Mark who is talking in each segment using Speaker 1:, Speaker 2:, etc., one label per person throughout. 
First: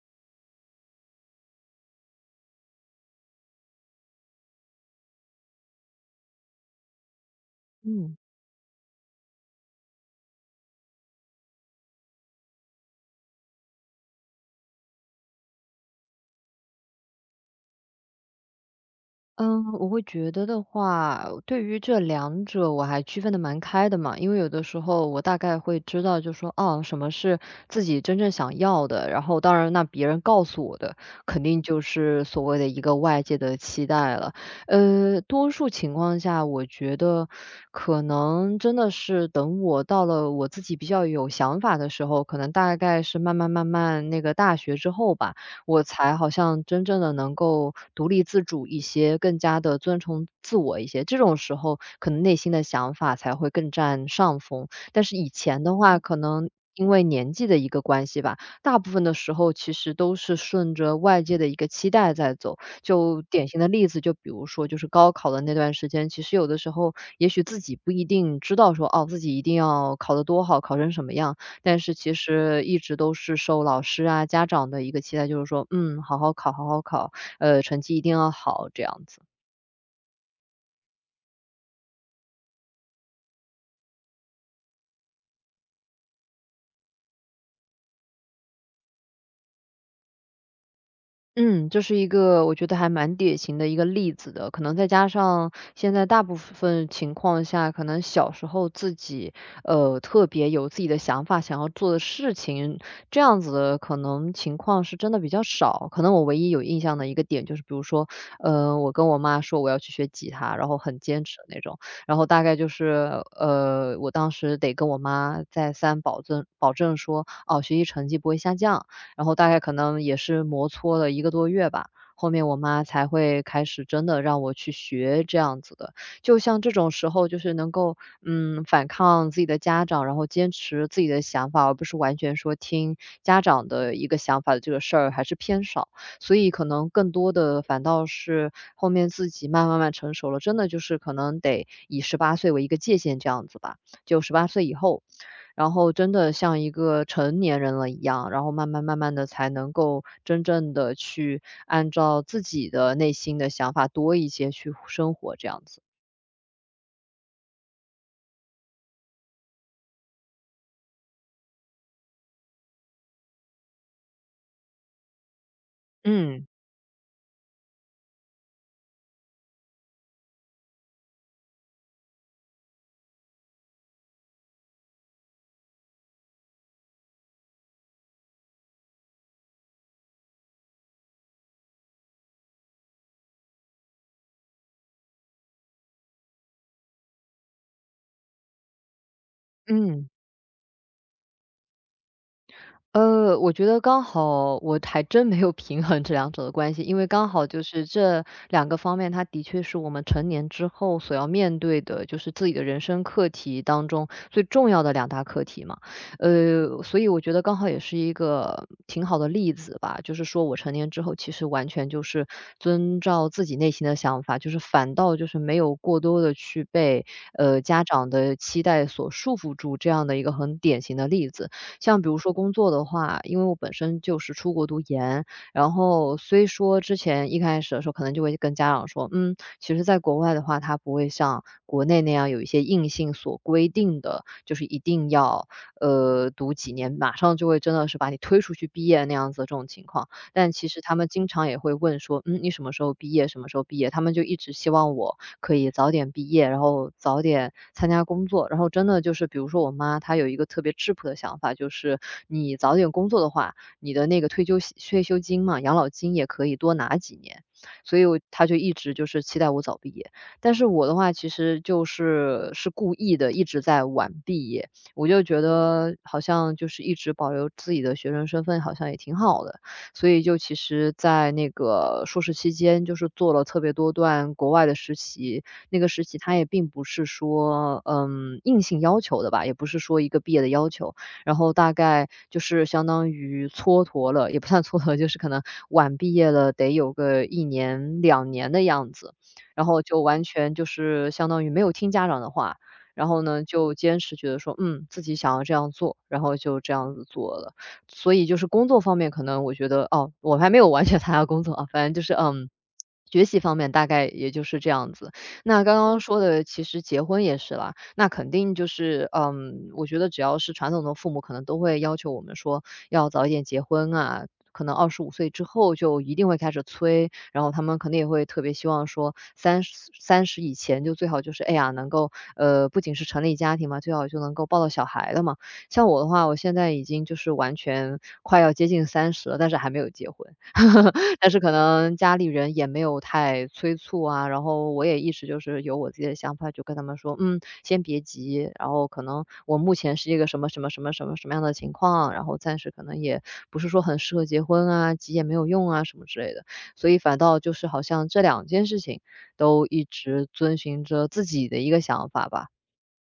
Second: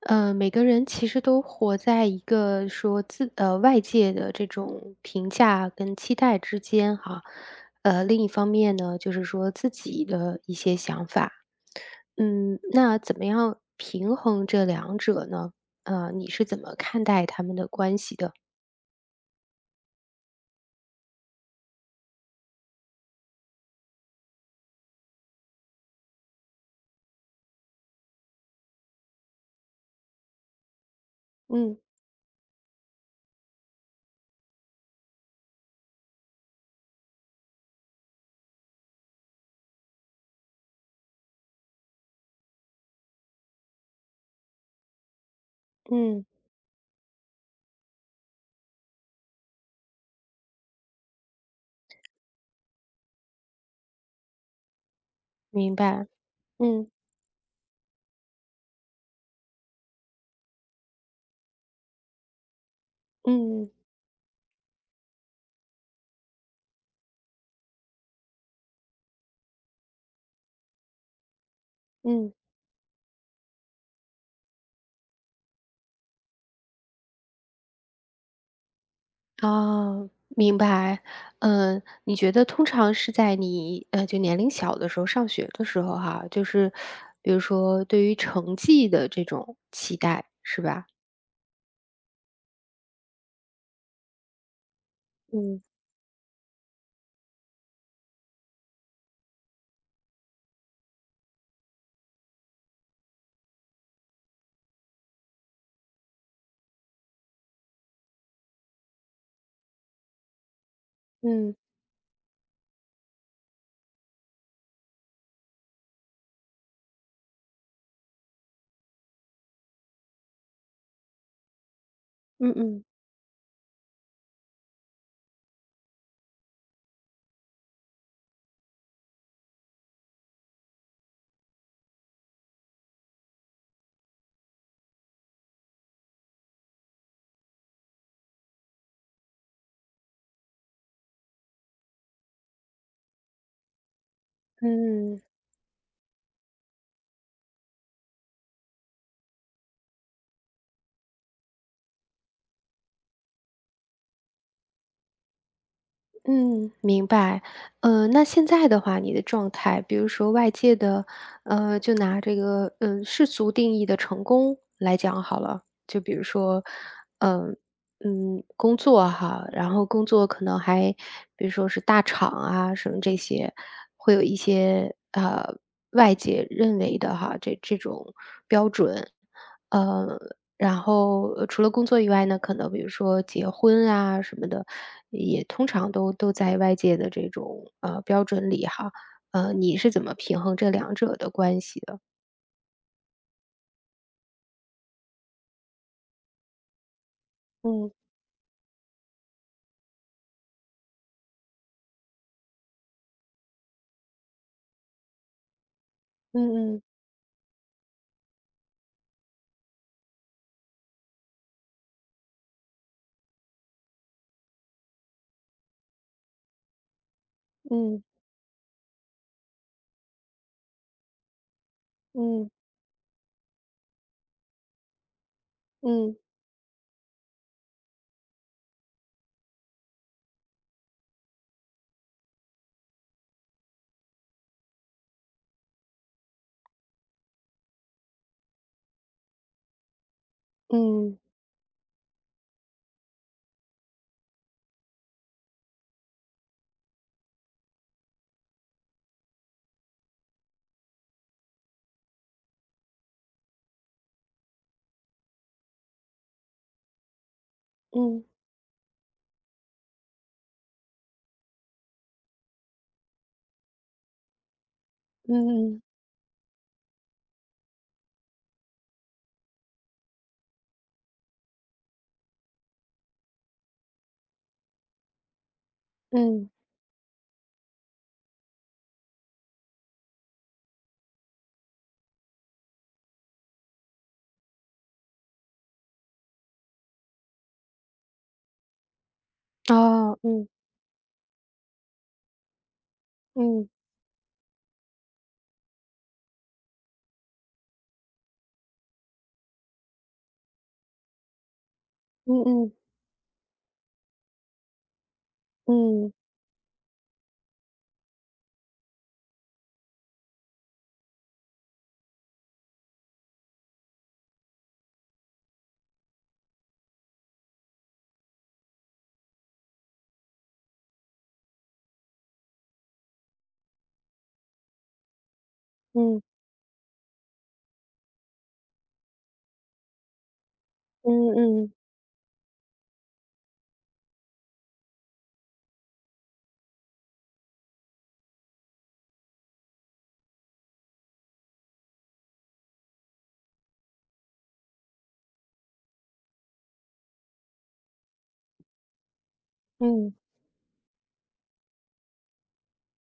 Speaker 1: 每个人其实都活在一个外界的这种评价跟期待之间哈。
Speaker 2: 嗯，
Speaker 1: 另一方面呢，就是说自己的一些想法。嗯，那怎么样平衡这两者呢？你是怎么看待他们的关系的？
Speaker 2: 嗯，我会觉得的话，对于这两者我还区分的蛮开的嘛，因为有的时候我大概会知道，就说哦，什么是自己真正想要的，然后当然那别人告诉我的，肯定
Speaker 1: 嗯。
Speaker 2: 就是所谓的一个外界的期待了。多数情况下，我觉得可能真的是等我到了我自己比较有想法的时候，可能大概是慢慢慢慢那个大学之后吧。我才
Speaker 1: 嗯，
Speaker 2: 好像真正的能够独立自主一些，更加的遵从自我一些。这种时候，可能内心的想法才会更占上风。但是以前
Speaker 1: 明
Speaker 2: 的话，
Speaker 1: 白。
Speaker 2: 可能因
Speaker 1: 嗯。
Speaker 2: 为年纪的一个关系吧，大部分的时候其实都是顺着外界的一个期待在走。就典型
Speaker 1: 嗯
Speaker 2: 的
Speaker 1: 嗯。
Speaker 2: 例子，就比如说就是高考的那段时间，其实有的时候也许自己不一定知道说，哦，自己一定要考得多好，考成什么样。但是其
Speaker 1: 嗯。
Speaker 2: 实一直都是受老师啊、家长的一个期待，就是说，嗯，好好考，好好考，成绩一定要好这样子。
Speaker 1: 哦，明白。嗯，你觉得通常是在你就年龄小的时候，上学的时候哈，就是比如说对于成绩的这种期待，是吧？
Speaker 2: 嗯，这是一个我觉得还蛮典型的一个例子的，可能再加上
Speaker 1: 嗯
Speaker 2: 现在大部分情况下，可能小时候自己特别有自己的想法，想要做的事情，这样子的可能情况是真的比较少。可能我唯一有印象的一个点就是，比如说，我跟我妈说我要去学吉他，然后很坚持的
Speaker 1: 嗯
Speaker 2: 那种，然后大概就是我当时得跟我妈再三保证保证说，哦，学习成绩不会下降。然后大概可能也是磨搓了一个多月吧，后面
Speaker 1: 嗯
Speaker 2: 我妈
Speaker 1: 嗯
Speaker 2: 才会开始真的让我去学这样子的。就像这种时候就是能够，嗯，反抗自己的家长，然后坚持自己的想法，而不是完全说听家长的一个想法的这个事儿还是偏少。所以可能更多的反倒是后面自己慢慢慢成熟了，真的就是可能得以十八岁为一个界限这样子吧，就十八岁以后
Speaker 1: 嗯。
Speaker 2: 然后真的像一个成年人了一样，然后慢慢慢慢的才能够真正的去按照自己的内心的想法多一些去生活这样子。
Speaker 1: 嗯，明白。那现在的话，你的状态，比如说外界的，就拿这个，嗯，世俗定义的成功来讲好了，就比如
Speaker 2: 嗯。
Speaker 1: 说，嗯、嗯，工作哈，然后工作可能还，比如说是大厂啊什么这些，会有一些外界认为的哈，这种标准，呃然后，除了工作以外呢，可能比如说结婚啊什么的，也通常都在外界的这种，呃，标准里哈。你是怎
Speaker 2: 嗯。
Speaker 1: 么平衡这两者的关系的？
Speaker 2: 我觉得刚好我还真没有平衡这两者的关系，因为刚好就是
Speaker 1: 嗯
Speaker 2: 这两个方面，它的确是我们成年之后所要面对的，就是自己的人生课题当中最重要的两大课题嘛。
Speaker 1: 嗯
Speaker 2: 所以我觉得刚好也是一个挺好的例子吧，就是说我成年之后，其实完全就是遵照自己内心的想法，就是反倒就是没有过多的去被家
Speaker 1: 嗯
Speaker 2: 长的期待所束缚住，这样的一个很典型的例子。像比如说
Speaker 1: 嗯
Speaker 2: 工作的话，因为我本身就是出国读研，然后
Speaker 1: 嗯
Speaker 2: 虽说之前一开始的时候可能就会跟家长说，嗯，其实在国外的话，他不会像国内那样有一些硬性所规定的，就是一定要读几年，马上就会真的是把你推出去毕业那样子的这种情况。但其实他们
Speaker 1: 嗯
Speaker 2: 经常也会问说，嗯，你什么时候毕业？什么时候毕业？他们就一直希望我可以早点毕业，然后早点参加工作。然后真的就是比如说我妈她有一个特别质朴的想法，就是你早点工作的话，你的那个退休金嘛，养老金也可以多拿几年。所以我
Speaker 1: 嗯
Speaker 2: 她就一直就是期待我早毕业。但是我的话其实就是故意的，一直在晚毕业。我就觉
Speaker 1: 嗯嗯
Speaker 2: 得好像就是一直保留自己的学生身份，好像也挺好的。所以就其实在那个硕士期间，就是做了特别多段国外的实习。那个实习它也
Speaker 1: 嗯，
Speaker 2: 并不是说，嗯，硬性要求的吧，也不是说一个毕业的要求。然后大概就是相当于蹉跎了，也不算蹉跎，就是可能晚毕业了得有个1年、2年的样子。然后就
Speaker 1: 哦，
Speaker 2: 完
Speaker 1: 嗯
Speaker 2: 全就是相当于没有听家长的话，然后呢，
Speaker 1: 嗯
Speaker 2: 就坚持觉得说，嗯，自己想要这样做，然后就这样子做了。所以就是工作方面可能我觉得哦，我还没有完全参加工作啊，反正就是，嗯，
Speaker 1: 嗯
Speaker 2: 学习方面大概也就是这样子。那刚刚
Speaker 1: 嗯
Speaker 2: 说的其实结婚也是啦，那肯定就是，嗯，我觉得只要是传统的父母可能都会要求我们说要早一点结婚啊，可能25岁之后就一定会开始催，然后他们肯定也会特别希望说三0 30以前就最好就是，哎呀，能够，不仅是成立家庭嘛，最好就能够抱到小孩了嘛。像我的
Speaker 1: 嗯
Speaker 2: 话，我现在已经就是完全快要接近30了，但是还没有结婚。但
Speaker 1: 嗯
Speaker 2: 是可
Speaker 1: 嗯嗯
Speaker 2: 能家里人也没有太催促啊，然后我也一直就是有我自己的想法，就跟他们说："嗯，先别急，然后可能我目前是一个什么什么什么什么什么样的情况，然后暂时可能也不是说很适合结婚啊，急也没有用啊，什么之类的。"所以反倒就是好像这两件事情都一
Speaker 1: 嗯。
Speaker 2: 直遵循着自己的一个想法吧。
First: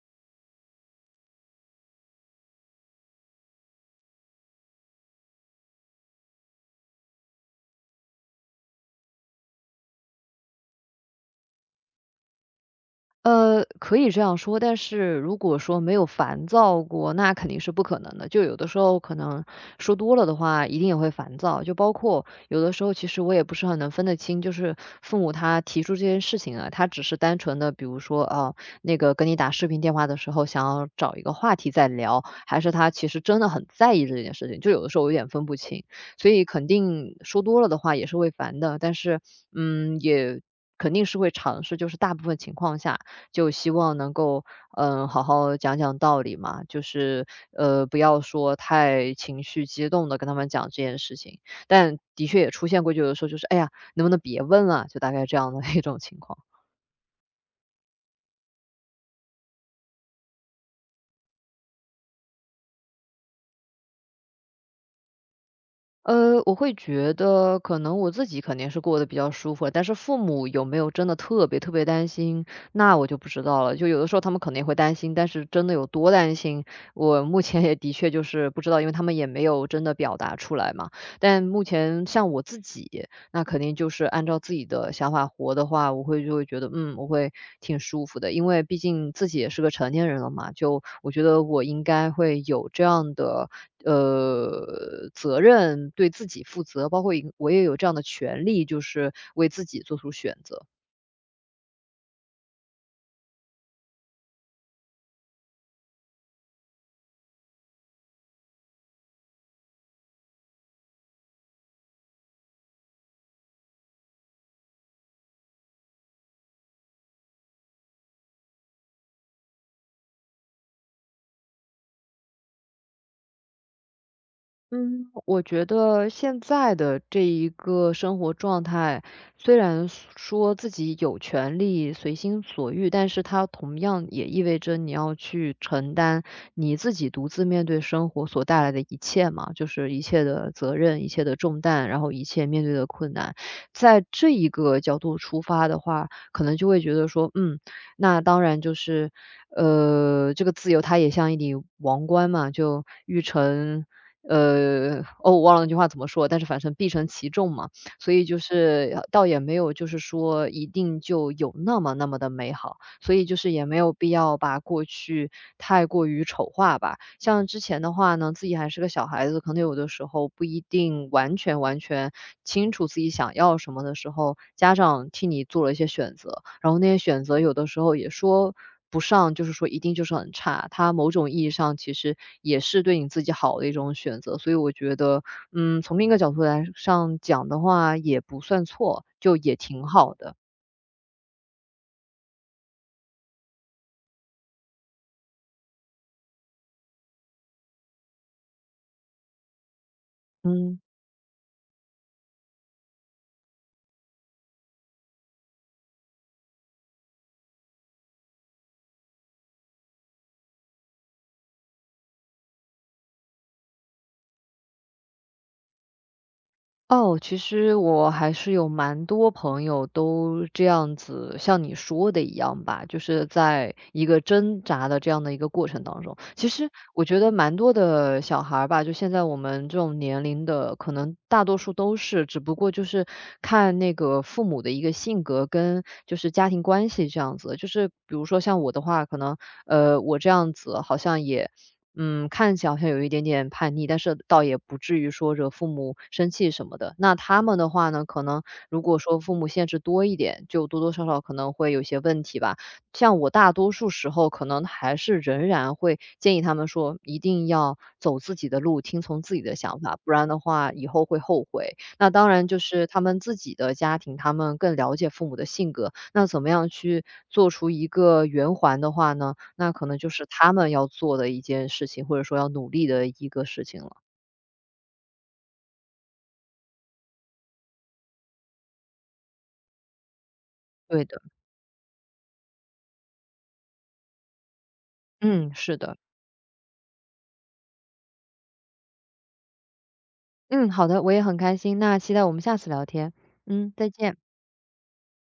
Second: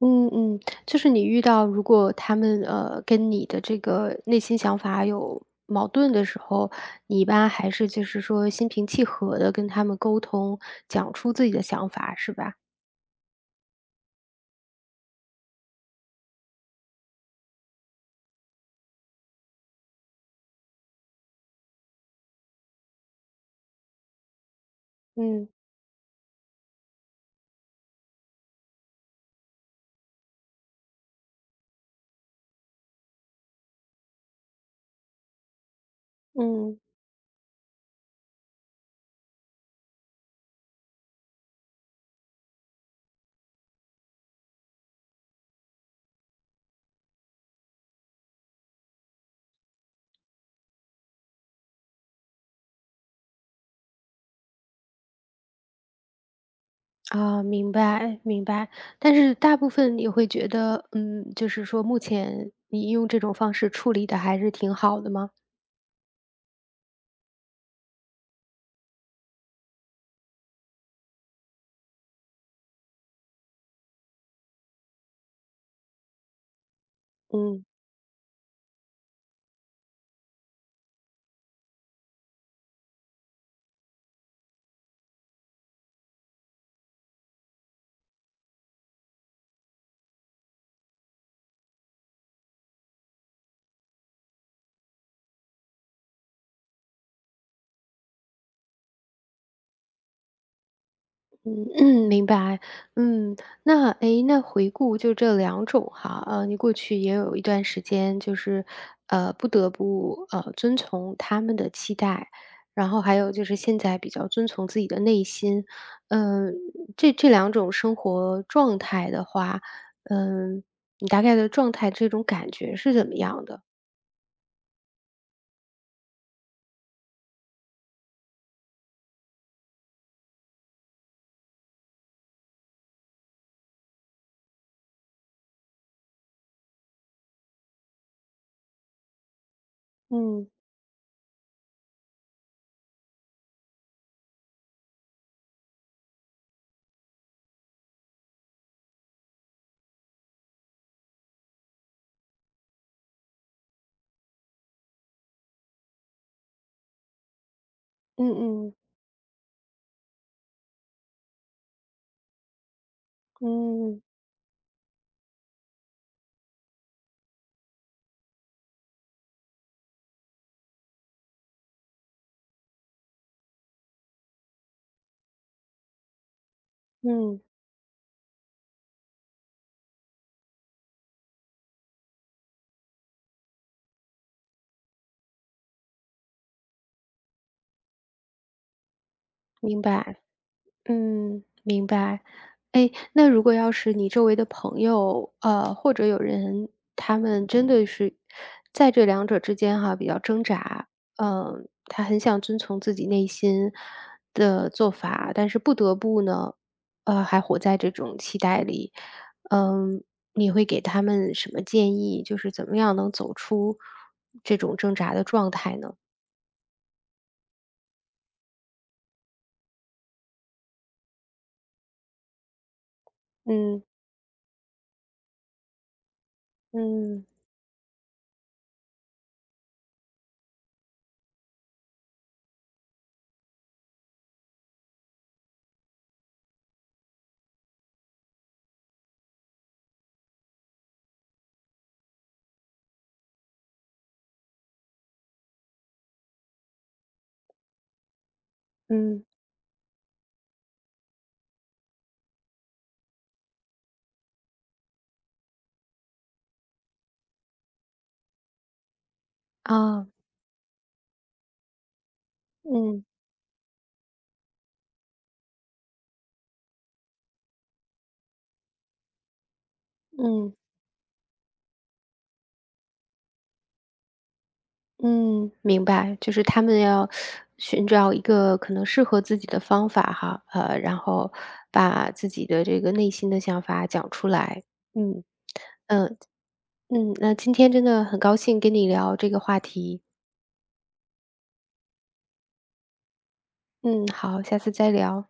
Speaker 1: 嗯嗯，就是你遇到如果他们，跟你的这个内心想法有矛盾的时候，你一般还是就是说心平气和的跟他们沟通，讲出自己的想法是吧？
Speaker 2: 可以这样说，但是如果说没有烦躁过，那肯定是不可能的。就有的时候可能说多了的话，一定也会烦躁。就包括有的时候，其实我也不是很能分得清，就是父母
Speaker 1: 嗯。
Speaker 2: 他提出这件事情啊，他只是单纯的，比如说啊，那个跟你打视频电话的时候，想要找一个话题再聊，还是他其实真的很在意这件事情。就有的时候我有点分不清，所以肯
Speaker 1: 嗯。
Speaker 2: 定说多了的话也是会烦的。但是，嗯，也肯定是会尝试，就是大部分情况下。就希望能够，嗯，好好讲讲道理嘛，就是，不要说太情绪激动的跟他们讲这件事情。但的确也出现过，就有的时候就是，哎呀，能不能别问了，就大概这样的 一种情况。
Speaker 1: 啊，明白明白。但是大部分你会觉得，嗯，就是说目前你用这种方式处理的还是挺好的吗？
Speaker 2: 我会觉得可能我自己肯定是过得比较舒服了，但是父母有没有真的特别特别担心，那我就不知道了。就有的时候他们可能也会担心，但是真的有多担心，我目前
Speaker 1: 嗯。
Speaker 2: 也的确就是不知道，因为他们也没有真的表达出来嘛。但目前像我自己。那肯定就是按照自己的想法活的话，我会就会觉得，嗯，我会挺舒服的。因为毕竟自己也是个成年人了嘛，就我觉得我应该会有这样的责任，对自己负责，包括一个我也有这样的权利，就是为自己做出选择。
Speaker 1: 嗯嗯，明白。嗯，那诶，那回顾就这两种哈，你过去也有一段时间就是，不得不，遵从他们的期待，然后还有就是现在比较遵从自己的内心。嗯，这这两种生活状态的话，嗯，你大概的状态这种感觉是怎么样的？
Speaker 2: 嗯，我觉得现在的这一个生活状态，虽然说自己有权利随心所欲，但是它同样也意味着你要去承担你自己独自面对生活所带来的一切嘛，就是一切
Speaker 1: 嗯，
Speaker 2: 的责任、一切的重担，然后一切面对的困难。在这一个角度出发的话，可能就会觉得说，嗯。那当然就是，这个自由它也像一顶王冠嘛，就欲成哦，我忘了那句话怎么说，但是反正必承其重嘛。所以
Speaker 1: 嗯
Speaker 2: 就
Speaker 1: 嗯，
Speaker 2: 是，倒也没有就是说一定就有那么那么的美好。所以就是也没有
Speaker 1: 嗯，
Speaker 2: 必要把过去太过于丑化吧。像之前的话呢，自己还是个小孩子，可能有的时候不一定完全完全清楚自己想要什么的时候，家长替你做了一些选择，然后那些选择
Speaker 1: 嗯，
Speaker 2: 有的时候也说不上，就是说一定就是很差。它某种意义上其实也是对你自己好的一种选择，所以我觉得，嗯，从另一个角度来上讲的话，也不算错，就也
Speaker 1: 明
Speaker 2: 挺好
Speaker 1: 白，
Speaker 2: 的。
Speaker 1: 嗯，明白。哎，那如果要是你周围的朋友，或者有人，他们真的是在这两者之间哈，比较挣
Speaker 2: 嗯。
Speaker 1: 扎，嗯，他很想遵从自己内心的做法，但是不得不呢，还活在这种期待里，嗯，你会给他们什么建议？就是怎么样能走出这种挣扎的状态呢？
Speaker 2: 哦，其实我还是有蛮多朋友都这样子，像你说的一样吧，就是在
Speaker 1: 嗯
Speaker 2: 一个挣扎的这样的一个过程当中。其实我觉
Speaker 1: 嗯
Speaker 2: 得蛮多的小孩儿吧，就现在我们这种年龄的，可能大多数都是，只不过就是看那个父母的一个性格跟就是家庭关系这样子。就是比如说像我的话，可能我这样子好像也嗯，看起来好像有一点点叛逆，但是倒也不至于说惹父母生气什么的。那他们的话呢，可能如果说
Speaker 1: 嗯，
Speaker 2: 父母限制多一点，就多多少少可能会有些问题吧。像我大多数时候，可能还是仍然会建议他们说，一定要走自己的路，听从自己的想法，
Speaker 1: 啊，
Speaker 2: 不然的话以后会后悔。那当然就是他
Speaker 1: 嗯
Speaker 2: 们自己的家庭，他们更了解父母的性格。那怎么样去做出一个圆环的话呢？那可能就是他
Speaker 1: 嗯。
Speaker 2: 们要做的一件事情，或者说要努力的一个事情了。
Speaker 1: 嗯，明白，就是他们要寻找一个可能适合自己的方法哈，然
Speaker 2: 对的，
Speaker 1: 后把自己的这个内心的想法讲出来。嗯，
Speaker 2: 嗯，是的，
Speaker 1: 嗯嗯，那今天真的很高兴跟你聊这个话题。
Speaker 2: 嗯，好的，我也很开心，那期待我们下次聊天，嗯，再
Speaker 1: 嗯，
Speaker 2: 见。
Speaker 1: 好，下次再聊。